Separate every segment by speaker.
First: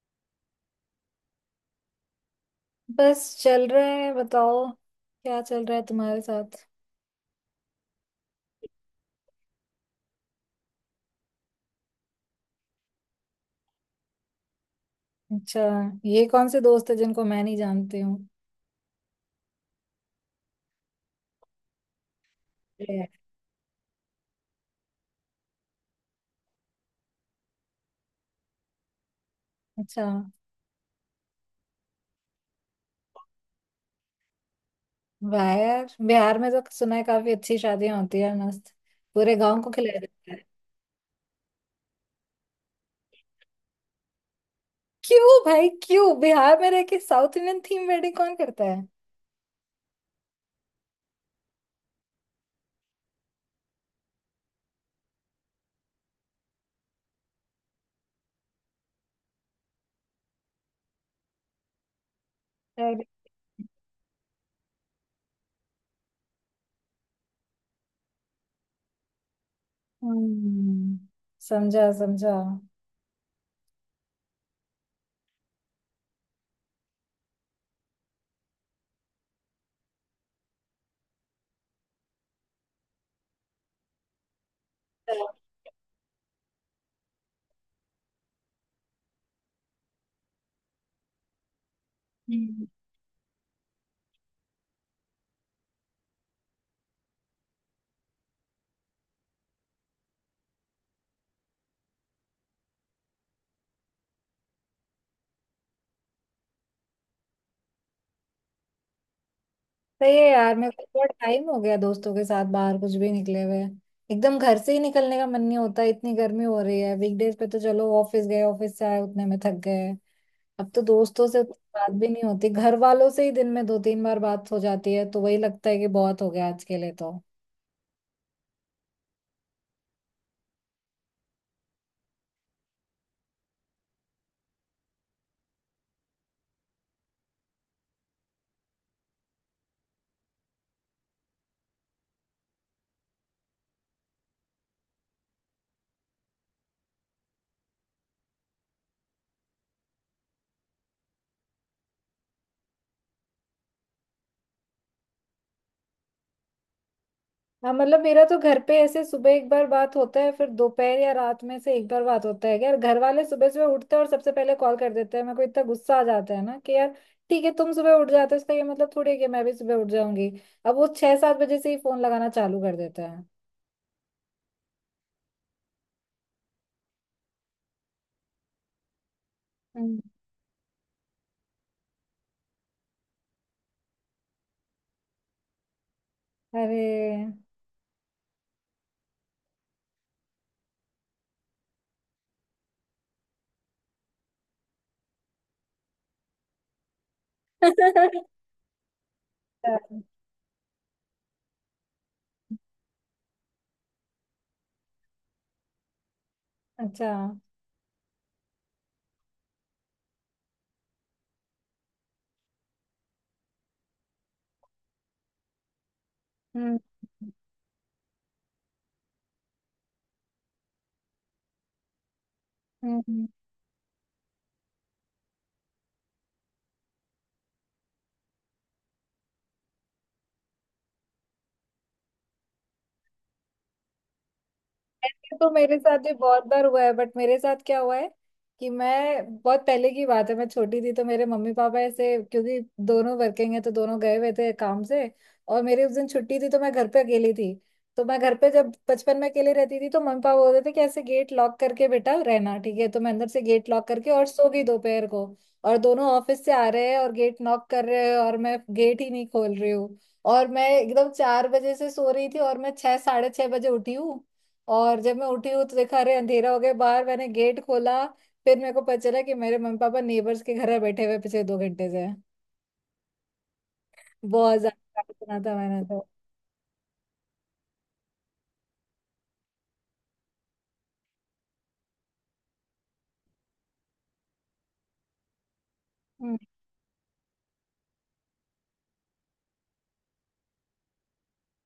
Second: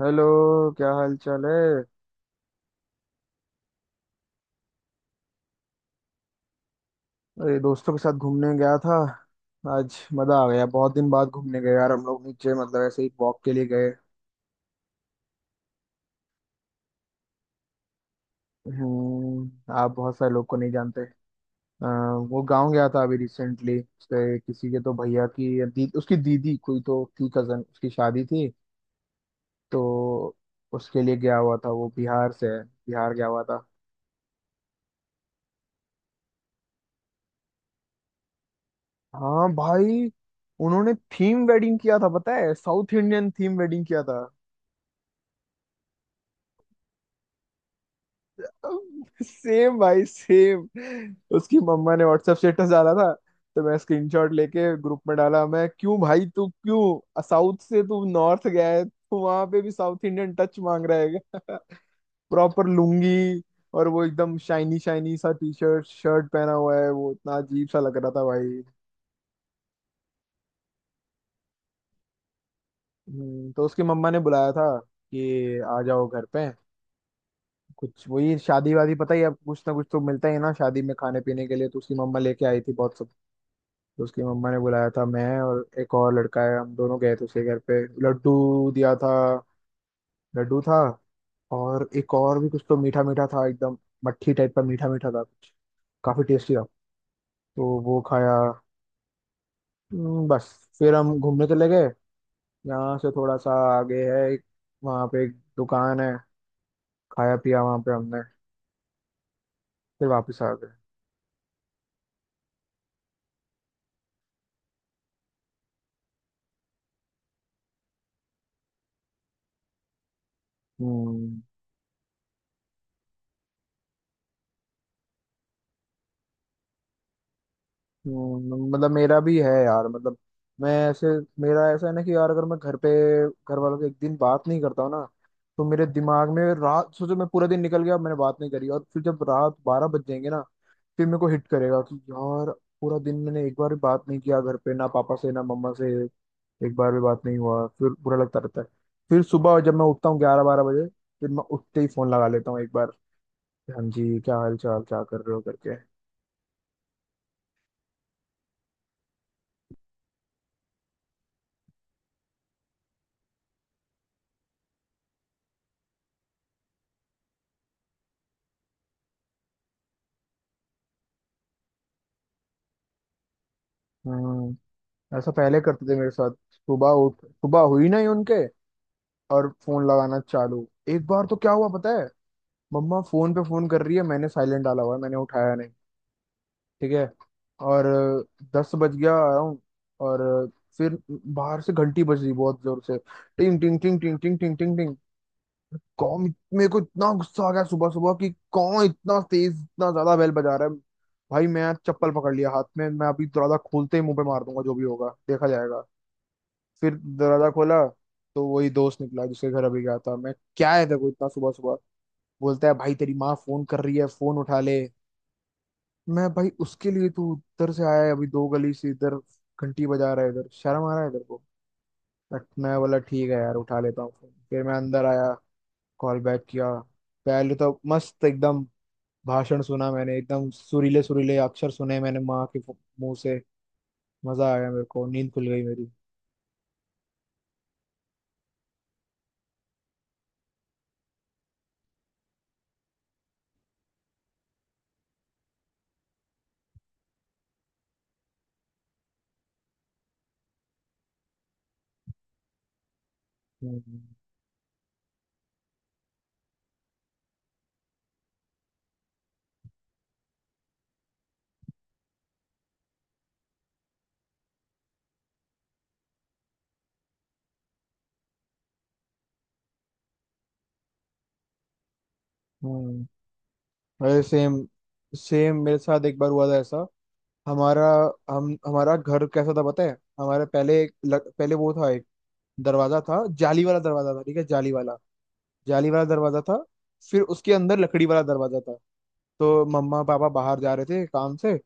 Speaker 1: Hello. क्या हाल चाल है?
Speaker 2: बस चल रहा है। बताओ क्या चल रहा है तुम्हारे साथ।
Speaker 1: अरे दोस्तों के साथ घूमने गया था। आज मजा आ गया, बहुत दिन बाद घूमने गए यार। हम लोग नीचे मतलब ऐसे ही वॉक के लिए गए।
Speaker 2: अच्छा, ये कौन से दोस्त है जिनको मैं नहीं जानती हूँ?
Speaker 1: हम्म, आप बहुत सारे लोग को नहीं जानते। अ, वो गांव गया था
Speaker 2: Yeah.
Speaker 1: अभी रिसेंटली। उसके किसी के तो उसकी दीदी कोई तो थी, कजन, उसकी शादी थी।
Speaker 2: अच्छा।
Speaker 1: तो उसके लिए गया हुआ था। वो बिहार से है, बिहार गया हुआ था।
Speaker 2: वाह यार, बिहार में तो सुना है काफी अच्छी शादियां होती है मस्त। पूरे
Speaker 1: हाँ
Speaker 2: गांव को खिलाया
Speaker 1: भाई।
Speaker 2: जाता है।
Speaker 1: उन्होंने थीम वेडिंग किया था, पता है? साउथ इंडियन थीम वेडिंग किया था।
Speaker 2: क्यों भाई क्यों, बिहार में रह के साउथ इंडियन थीम वेडिंग कौन करता है?
Speaker 1: सेम भाई सेम। उसकी मम्मा ने व्हाट्सएप स्टेटस डाला था, तो मैं स्क्रीनशॉट लेके ग्रुप में डाला। मैं, क्यों भाई, तू क्यों साउथ से तू नॉर्थ गया है, तू वहां पे भी साउथ इंडियन टच मांग रहा है क्या? प्रॉपर
Speaker 2: अरे।
Speaker 1: लुंगी, और वो एकदम शाइनी शाइनी सा टी शर्ट शर्ट पहना हुआ है। वो इतना अजीब सा लग रहा था भाई।
Speaker 2: हम्म, समझा समझा।
Speaker 1: तो उसकी मम्मा ने बुलाया था कि आ जाओ घर पे। कुछ वही शादी वादी पता ही है, अब कुछ ना कुछ तो मिलता ही है ना शादी में खाने पीने के लिए, तो उसकी मम्मा लेके आई थी बहुत। तो उसकी मम्मा ने बुलाया था। मैं और एक और लड़का है, हम दोनों गए थे उसके घर पे। लड्डू दिया था, लड्डू था। और एक और भी कुछ
Speaker 2: हम्म।
Speaker 1: तो मीठा मीठा था एकदम। मट्ठी टाइप का मीठा मीठा था कुछ। काफी टेस्टी था, तो वो खाया। बस। फिर हम घूमने चले गए। यहाँ से थोड़ा सा आगे है एक, वहाँ पे एक दुकान है। खाया पिया वहाँ पे हमने, फिर
Speaker 2: सही है
Speaker 1: वापस आ
Speaker 2: यार, मेरे
Speaker 1: गए।
Speaker 2: को बहुत टाइम हो गया दोस्तों के साथ बाहर कुछ भी निकले हुए। एकदम घर से ही निकलने का मन नहीं होता। इतनी गर्मी हो रही है, वीकडेज पे तो चलो ऑफिस गए, ऑफिस से आए, उतने में थक गए। अब तो दोस्तों से
Speaker 1: हम्म।
Speaker 2: उतनी बात भी नहीं होती। घर वालों से ही दिन में 2 3 बार बात हो जाती है तो वही लगता है कि बहुत हो गया आज के लिए तो।
Speaker 1: मतलब मेरा भी है यार। मतलब मैं ऐसे, मेरा ऐसा है ना कि यार, अगर मैं घर पे, घर वालों से एक दिन बात नहीं करता हूँ ना, तो मेरे दिमाग में रात, सोचो मैं पूरा दिन निकल गया, मैंने बात नहीं करी, और फिर जब रात 12 बज जाएंगे ना, फिर मेरे को हिट करेगा कि यार पूरा दिन मैंने एक बार भी बात नहीं किया घर पे, ना पापा से ना मम्मा से, एक बार भी बात नहीं हुआ, फिर बुरा लगता रहता है। फिर सुबह जब मैं उठता हूँ 11 12 बजे, फिर मैं उठते ही फोन लगा लेता हूँ एक बार। हाँ जी, क्या हाल चाल, क्या कर रहे हो, करके।
Speaker 2: हाँ, मतलब मेरा तो घर पे ऐसे सुबह एक बार बात होता है, फिर दोपहर या रात में से एक बार बात होता है। यार घर वाले सुबह सुबह उठते हैं और सबसे पहले कॉल कर देते हैं, मेरे को इतना गुस्सा आ जाता है ना कि यार। ठीक है तुम सुबह उठ जाते हो, इसका ये मतलब थोड़ी है कि मैं भी सुबह उठ जाऊंगी। अब वो 6 7 बजे से ही फोन लगाना चालू कर देता है।
Speaker 1: हम्म, ऐसा पहले करते थे मेरे साथ। सुबह उठ, सुबह हुई नहीं उनके, और फोन
Speaker 2: हम्म।
Speaker 1: लगाना चालू। एक बार तो क्या हुआ पता है, मम्मा फोन पे फोन कर रही है, मैंने साइलेंट डाला हुआ है, मैंने उठाया नहीं।
Speaker 2: अरे।
Speaker 1: ठीक है, और 10 बज गया अराउंड। और फिर बाहर से घंटी बज रही बहुत जोर से। टिंग टिंग टिंग टिंग टिंग टिंग टिंग टिंग। कौन, मेरे को इतना गुस्सा आ गया सुबह
Speaker 2: अच्छा।
Speaker 1: सुबह कि कौन इतना तेज इतना ज्यादा बेल बजा रहा है। भाई मैं आज चप्पल पकड़ लिया हाथ में, मैं अभी दरवाजा खोलते ही मुंह पे मार दूंगा जो भी होगा देखा जाएगा। फिर
Speaker 2: अच्छा,
Speaker 1: दरवाजा खोला, तो वही दोस्त निकला जिसके घर अभी गया था मैं। क्या है, देखो, इतना सुबह सुबह। बोलता है भाई तेरी माँ फोन कर रही है, फोन उठा ले। मैं, भाई
Speaker 2: हम्म।
Speaker 1: उसके लिए तू उधर से आया है अभी, दो गली से इधर घंटी बजा रहा है, इधर शर्म आ रहा है इधर को। बट मैं बोला
Speaker 2: हम्म।
Speaker 1: ठीक है यार, उठा लेता हूँ फोन। फिर मैं अंदर आया, कॉल बैक किया। पहले तो मस्त एकदम भाषण सुना मैंने, एकदम सुरीले सुरीले अक्षर सुने मैंने माँ के मुंह से। मजा आया, मेरे को नींद
Speaker 2: ऐसे
Speaker 1: खुल
Speaker 2: तो
Speaker 1: गई
Speaker 2: मेरे
Speaker 1: मेरी।
Speaker 2: साथ भी बहुत बार हुआ है, बट मेरे साथ क्या हुआ है कि मैं बहुत पहले की बात है मैं छोटी थी तो मेरे मम्मी पापा ऐसे, क्योंकि दोनों वर्किंग है तो दोनों गए हुए थे काम से। और मेरी उस दिन छुट्टी थी तो मैं घर पे अकेली थी। तो मैं घर पे जब बचपन में अकेले रहती थी तो मम्मी पापा बोलते थे कि ऐसे गेट लॉक करके बेटा रहना, ठीक है तो मैं अंदर से गेट लॉक
Speaker 1: हम्म।
Speaker 2: करके और सो गई दोपहर को। और दोनों ऑफिस से आ रहे हैं और गेट नॉक कर रहे हैं और मैं गेट ही नहीं खोल रही हूँ। और मैं एकदम 4 बजे से सो रही थी और मैं 6 साढ़े 6 बजे उठी हूँ। और जब मैं उठी हूँ तो देखा, अरे अंधेरा हो गया बाहर, मैंने गेट खोला। फिर मेरे को पता चला कि मेरे मम्मी पापा नेबर्स के घर में बैठे हुए पिछले 2 घंटे से हैं।
Speaker 1: हम्म, अरे
Speaker 2: बहुत
Speaker 1: सेम।
Speaker 2: ज्यादा सुना था
Speaker 1: सेम मेरे
Speaker 2: मैंने
Speaker 1: साथ
Speaker 2: तो।
Speaker 1: एक बार हुआ था ऐसा। हमारा, हम हमारा घर कैसा था पता है, हमारे पहले एक पहले वो था एक दरवाजा था, जाली वाला दरवाजा था, ठीक है? जाली वाला, जाली वाला
Speaker 2: हम्म,
Speaker 1: दरवाजा था। फिर उसके अंदर लकड़ी वाला दरवाजा था। तो मम्मा पापा बाहर जा रहे थे काम से,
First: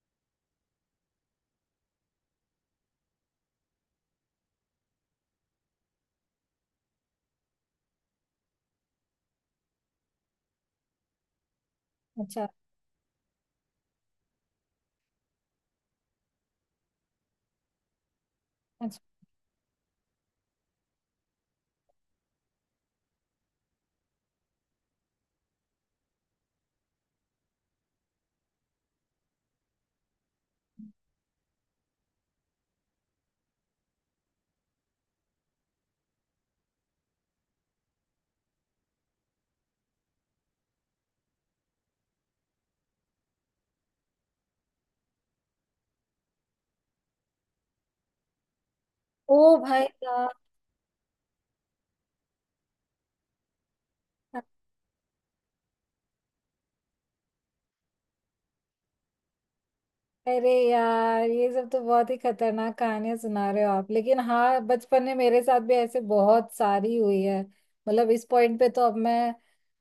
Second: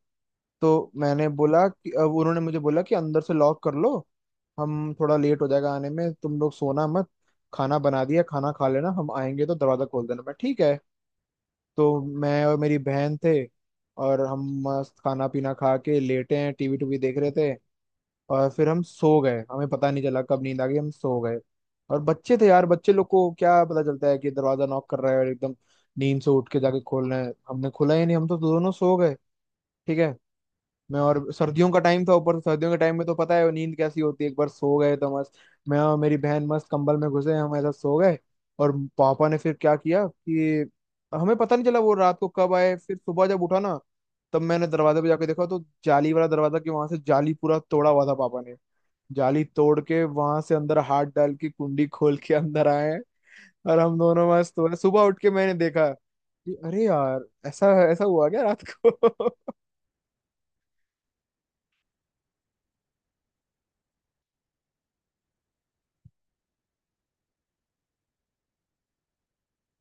Speaker 1: तो मैंने बोला कि, अब उन्होंने मुझे बोला कि अंदर से लॉक कर लो, हम थोड़ा लेट हो जाएगा आने में, तुम लोग सोना मत, खाना बना दिया, खाना खा लेना, हम आएंगे तो दरवाजा खोल देना। मैं, ठीक है। तो मैं
Speaker 2: अच्छा।
Speaker 1: और मेरी बहन थे, और हम मस्त खाना पीना खा के लेटे हैं, टीवी टूवी देख रहे थे, और फिर हम
Speaker 2: अच्छा।
Speaker 1: सो गए। हमें पता नहीं चला कब नींद आ गई, हम सो गए। और बच्चे थे यार, बच्चे लोग को क्या पता चलता है कि दरवाजा नॉक कर रहा है, और एकदम नींद से उठ के जाके खोलना है। हमने खोला ही नहीं, हम तो दोनों सो गए। ठीक है। मैं और सर्दियों का टाइम था ऊपर से, सर्दियों के टाइम में तो पता है वो नींद कैसी होती है, एक बार सो गए तो मस्त। मैं और मेरी बहन मस्त कंबल में घुसे, हम ऐसा सो गए। और पापा ने फिर क्या किया कि, हमें पता नहीं चला वो रात को कब आए। फिर सुबह जब उठा ना, तब मैंने दरवाजे पे जाके देखा तो जाली वाला दरवाजा, कि वहां से जाली पूरा तोड़ा हुआ था पापा ने।
Speaker 2: ओ।
Speaker 1: जाली तोड़
Speaker 2: भाई
Speaker 1: के
Speaker 2: साहब।
Speaker 1: वहां से अंदर हाथ डाल के कुंडी खोल के अंदर आए हैं। और हम दोनों मस्त हुए, सुबह उठ के मैंने देखा कि अरे यार ऐसा ऐसा हुआ क्या रात को।
Speaker 2: अरे यार, ये सब तो बहुत ही खतरनाक कहानियां सुना रहे हो आप, लेकिन हाँ, बचपन में मेरे साथ भी ऐसे बहुत सारी हुई है। मतलब इस पॉइंट पे तो अब मैं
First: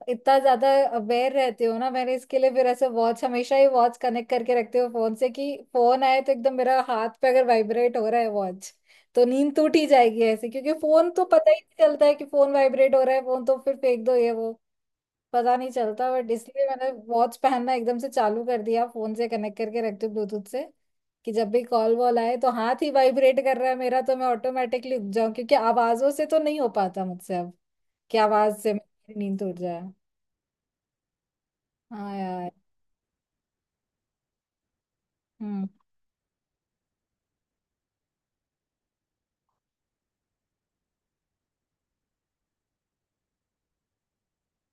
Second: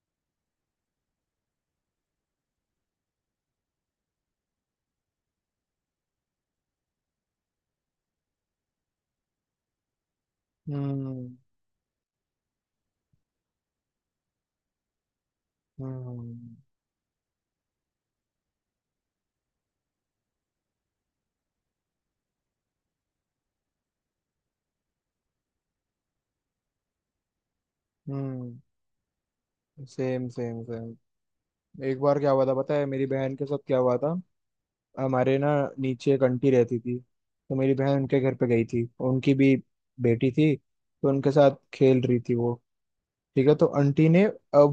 Speaker 2: इतना ज्यादा अवेयर रहती हूँ ना, मैंने इसके लिए फिर ऐसे वॉच हमेशा ही वॉच कनेक्ट करके रखती हूँ फोन से, कि फोन आए तो एकदम मेरा हाथ पे अगर वाइब्रेट हो रहा है वॉच तो नींद टूट ही जाएगी ऐसे। क्योंकि फोन तो
Speaker 1: हम्म।
Speaker 2: पता ही नहीं चलता है कि फोन वाइब्रेट हो रहा है, फोन तो फिर फेंक दो ये, पता नहीं चलता। बट
Speaker 1: हम्म।
Speaker 2: इसलिए मैंने वॉच पहनना एकदम से चालू कर दिया, फोन से कनेक्ट करके रखती हूँ ब्लूटूथ से कि जब भी कॉल वॉल आए तो हाथ ही वाइब्रेट कर रहा है मेरा तो मैं ऑटोमेटिकली उठ जाऊं, क्योंकि आवाजों से तो नहीं हो पाता मुझसे अब कि आवाज
Speaker 1: हम्म,
Speaker 2: से मेरी नींद उड़ जाए।
Speaker 1: Same same same. एक
Speaker 2: हाँ
Speaker 1: बार क्या हुआ
Speaker 2: यार।
Speaker 1: था पता है, मेरी बहन के साथ क्या हुआ था। हमारे ना
Speaker 2: हम्म।
Speaker 1: नीचे एक आंटी रहती थी, तो मेरी बहन उनके घर पे गई थी। उनकी भी बेटी थी, तो उनके साथ खेल रही थी वो। ठीक है। तो आंटी ने,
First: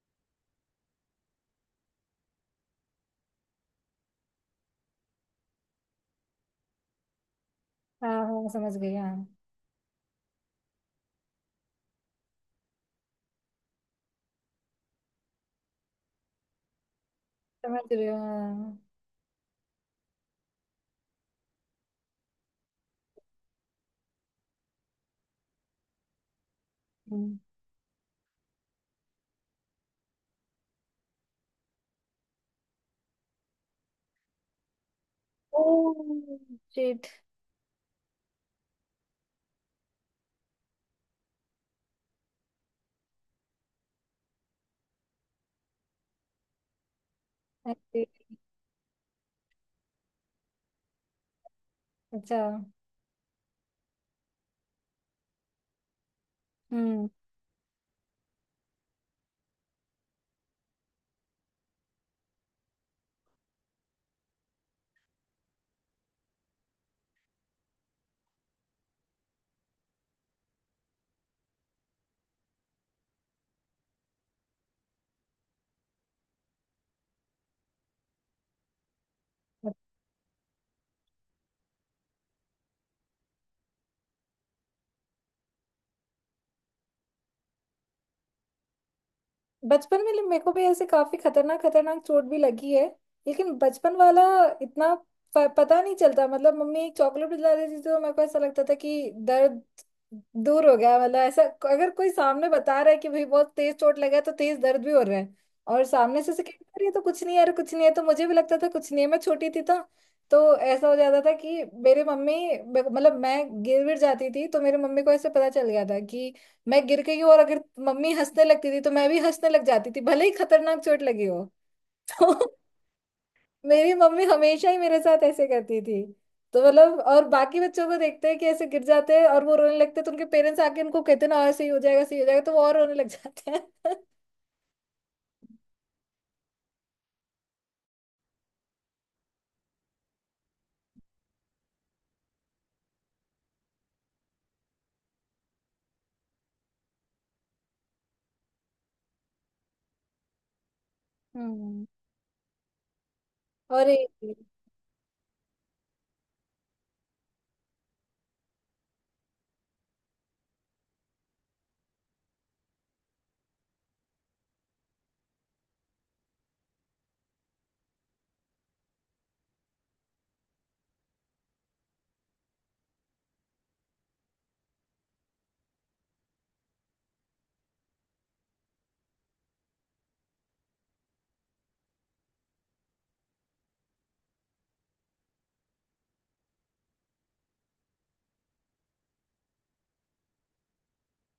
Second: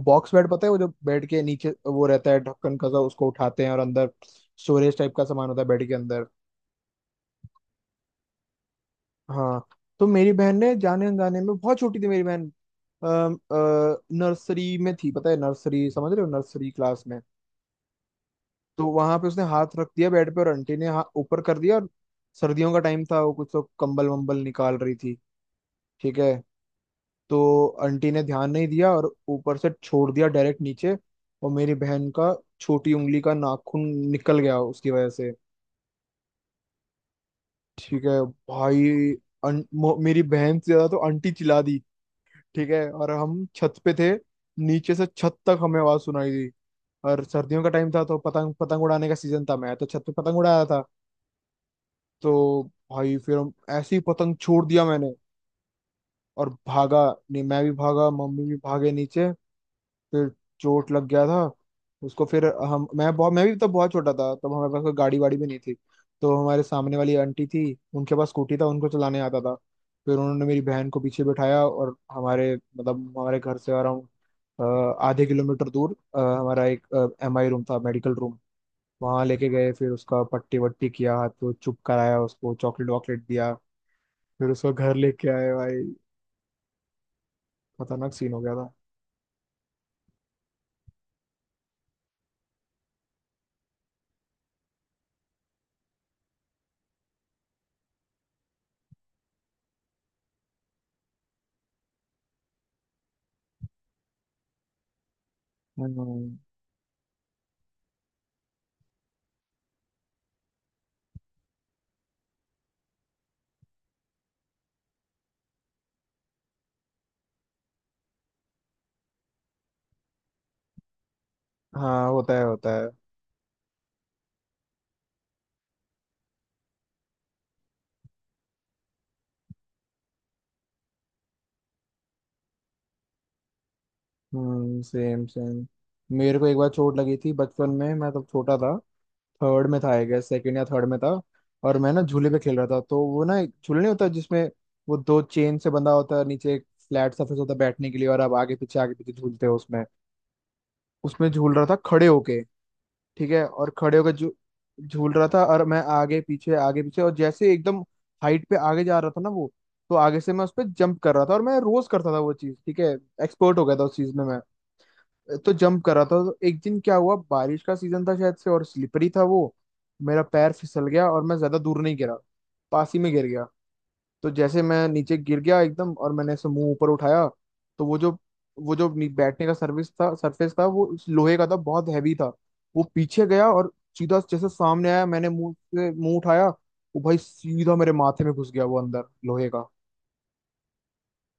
Speaker 1: बॉक्स बेड पता है, वो जो बेड के नीचे वो रहता है ढक्कन का सा, उसको उठाते हैं और अंदर स्टोरेज टाइप का सामान होता है बेड के अंदर।
Speaker 2: हाँ हाँ, समझ गई हाँ।
Speaker 1: हाँ। तो मेरी बहन ने जाने अनजाने में, बहुत छोटी थी मेरी बहन, नर्सरी में थी, पता है नर्सरी, समझ रहे हो, नर्सरी क्लास में।
Speaker 2: समझ रही हूँ हाँ, हाँ।
Speaker 1: तो वहां पे उसने हाथ रख दिया बेड पे, और आंटी ने हाथ ऊपर कर दिया और, सर्दियों का टाइम था, वो कुछ तो कंबल वंबल निकाल रही थी, ठीक है?
Speaker 2: हम्म।
Speaker 1: तो आंटी ने ध्यान नहीं दिया और ऊपर से छोड़ दिया डायरेक्ट नीचे, और मेरी बहन का छोटी उंगली का नाखून निकल गया उसकी वजह से।
Speaker 2: ओह। शिट।
Speaker 1: ठीक है। भाई, मेरी बहन से ज्यादा तो आंटी चिल्ला दी, ठीक है? और हम छत पे थे, नीचे से छत तक हमें आवाज सुनाई दी। और सर्दियों का टाइम था तो पतंग, पतंग उड़ाने का सीजन था, मैं तो छत पे पतंग उड़ा रहा था।
Speaker 2: अच्छा।
Speaker 1: तो भाई फिर हम, ऐसे ही पतंग छोड़ दिया मैंने, और भागा।
Speaker 2: हम्म।
Speaker 1: नहीं, मैं भी भागा मम्मी भी भागे नीचे। फिर चोट लग गया था उसको। फिर हम मैं बहुत मैं भी तब बहुत छोटा था। तब हमारे पास कोई गाड़ी वाड़ी भी नहीं थी, तो हमारे सामने वाली आंटी थी, उनके पास स्कूटी था, उनको चलाने आता था। फिर उन्होंने मेरी बहन को पीछे बिठाया, और हमारे मतलब हमारे घर से अराउंड आधे किलोमीटर दूर, हमारा एक एम आई रूम था, मेडिकल रूम। वहां लेके गए, फिर उसका पट्टी वट्टी किया, हाथ को चुप कराया, उसको चॉकलेट वॉकलेट दिया, फिर उसको घर लेके आए भाई। खतरनाक सीन हो गया था।
Speaker 2: बचपन में मेरे को भी ऐसे काफी खतरनाक खतरनाक चोट भी लगी है। लेकिन बचपन वाला इतना पता नहीं चलता, मतलब मम्मी एक चॉकलेट दिला देती थी तो मेरे को ऐसा लगता था कि दर्द दूर हो गया, मतलब ऐसा। अगर कोई सामने बता रहा है कि भाई बहुत तेज चोट लगा है तो तेज दर्द भी हो रहा है, और सामने से
Speaker 1: हम्म।
Speaker 2: से कह रही है तो कुछ नहीं है, अरे कुछ नहीं है तो मुझे भी लगता था कुछ नहीं है। मैं छोटी थी तो ऐसा हो जाता था कि मेरे मम्मी, मतलब मैं गिर गिर जाती थी तो मेरे मम्मी को ऐसे पता चल गया था कि मैं गिर गई हूँ, और अगर मम्मी हंसने लगती थी तो मैं भी हंसने लग जाती थी भले ही खतरनाक चोट लगी हो।
Speaker 1: हाँ होता
Speaker 2: तो
Speaker 1: है, होता है।
Speaker 2: मेरी मम्मी हमेशा ही मेरे साथ ऐसे करती थी। तो मतलब और बाकी बच्चों को देखते हैं कि ऐसे गिर जाते हैं और वो रोने लगते हैं, तो उनके पेरेंट्स आके उनको कहते हैं ना ऐसे ही हो जाएगा, सही हो जाएगा, तो वो और रोने लग जाते हैं।
Speaker 1: हम्म, सेम सेम। मेरे को एक बार चोट लगी थी बचपन में। मैं तब छोटा था, थर्ड में था आई गेस, सेकेंड या थर्ड में था। और मैं ना झूले पे खेल रहा था, तो वो ना एक झूले नहीं होता जिसमें वो दो चेन से बंधा होता है, नीचे एक फ्लैट सरफेस होता है बैठने के लिए, और आप आगे पीछे झूलते हो उसमें। उसमें झूल रहा था
Speaker 2: हम्म।
Speaker 1: खड़े होके, ठीक है? और
Speaker 2: और
Speaker 1: खड़े होकर झू
Speaker 2: ये-
Speaker 1: झूल रहा था, और मैं आगे पीछे आगे पीछे, और जैसे एकदम हाइट पे आगे जा रहा था ना वो, तो आगे से मैं उस पर जंप कर रहा था, और मैं रोज करता था वो चीज ठीक है, एक्सपर्ट हो गया था उस चीज में मैं। तो जंप कर रहा था, तो एक दिन क्या हुआ, बारिश का सीजन था शायद से और स्लिपरी था वो। मेरा पैर फिसल गया और मैं ज्यादा दूर नहीं गिरा, पास ही में गिर गया। तो जैसे मैं नीचे गिर गया एकदम, और मैंने ऐसे मुंह ऊपर उठाया, तो वो जो, वो जो बैठने का सर्विस था, सरफेस था, वो इस लोहे का था, बहुत हैवी था। वो पीछे गया, और सीधा जैसे सामने आया, मैंने मुंह से मुंह उठाया, वो भाई सीधा मेरे माथे में घुस गया, वो अंदर लोहे का।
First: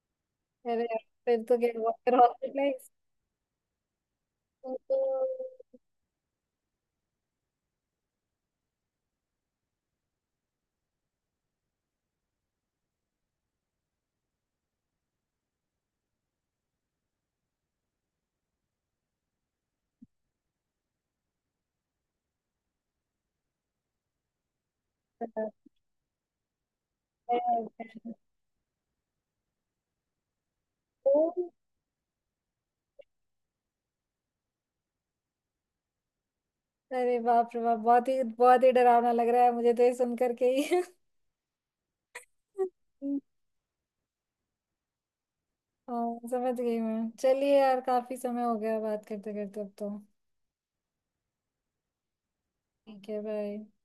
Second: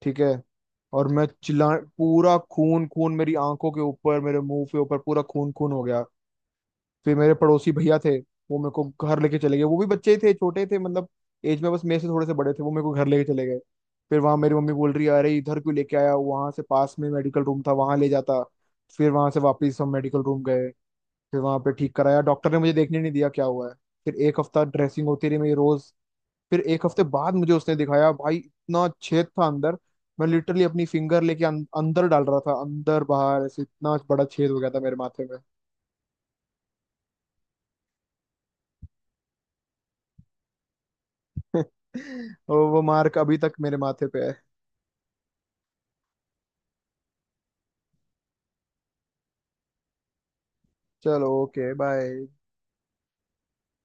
Speaker 1: ठीक है,
Speaker 2: अरे यार।
Speaker 1: और मैं
Speaker 2: फिर तो
Speaker 1: चिल्ला,
Speaker 2: क्या हुआ? फिर
Speaker 1: पूरा खून
Speaker 2: hospitalized?
Speaker 1: खून मेरी आंखों के ऊपर मेरे मुंह
Speaker 2: तो
Speaker 1: के ऊपर, पूरा खून खून
Speaker 2: तो-
Speaker 1: हो गया। फिर मेरे पड़ोसी भैया थे, वो मेरे को घर लेके चले गए। वो भी बच्चे ही थे, छोटे थे मतलब, एज में बस मेरे से थोड़े से बड़े थे। वो मेरे को घर लेके चले गए, फिर वहां मेरी मम्मी बोल रही है अरे इधर क्यों लेके आया, वहां से पास में मेडिकल रूम था, वहां ले जाता। फिर वहां से वापस हम मेडिकल रूम गए, फिर वहां पे ठीक कराया, डॉक्टर ने मुझे देखने नहीं दिया क्या हुआ है। फिर एक हफ्ता ड्रेसिंग होती रही मेरी रोज। फिर एक हफ्ते बाद मुझे उसने दिखाया, भाई इतना छेद था अंदर, मैं लिटरली अपनी फिंगर लेके अंदर डाल रहा था, अंदर बाहर ऐसे, इतना बड़ा छेद हो गया था मेरे माथे में।
Speaker 2: अरे बाप रे बाप, बहुत ही डरावना लग रहा है मुझे तो ये सुन करके ही।
Speaker 1: और वो मार्क अभी तक मेरे माथे पे है।
Speaker 2: हाँ समझ गई मैं, चलिए यार काफी समय हो गया बात करते करते अब तो।
Speaker 1: चलो, ओके बाय।
Speaker 2: ठीक है, बाय।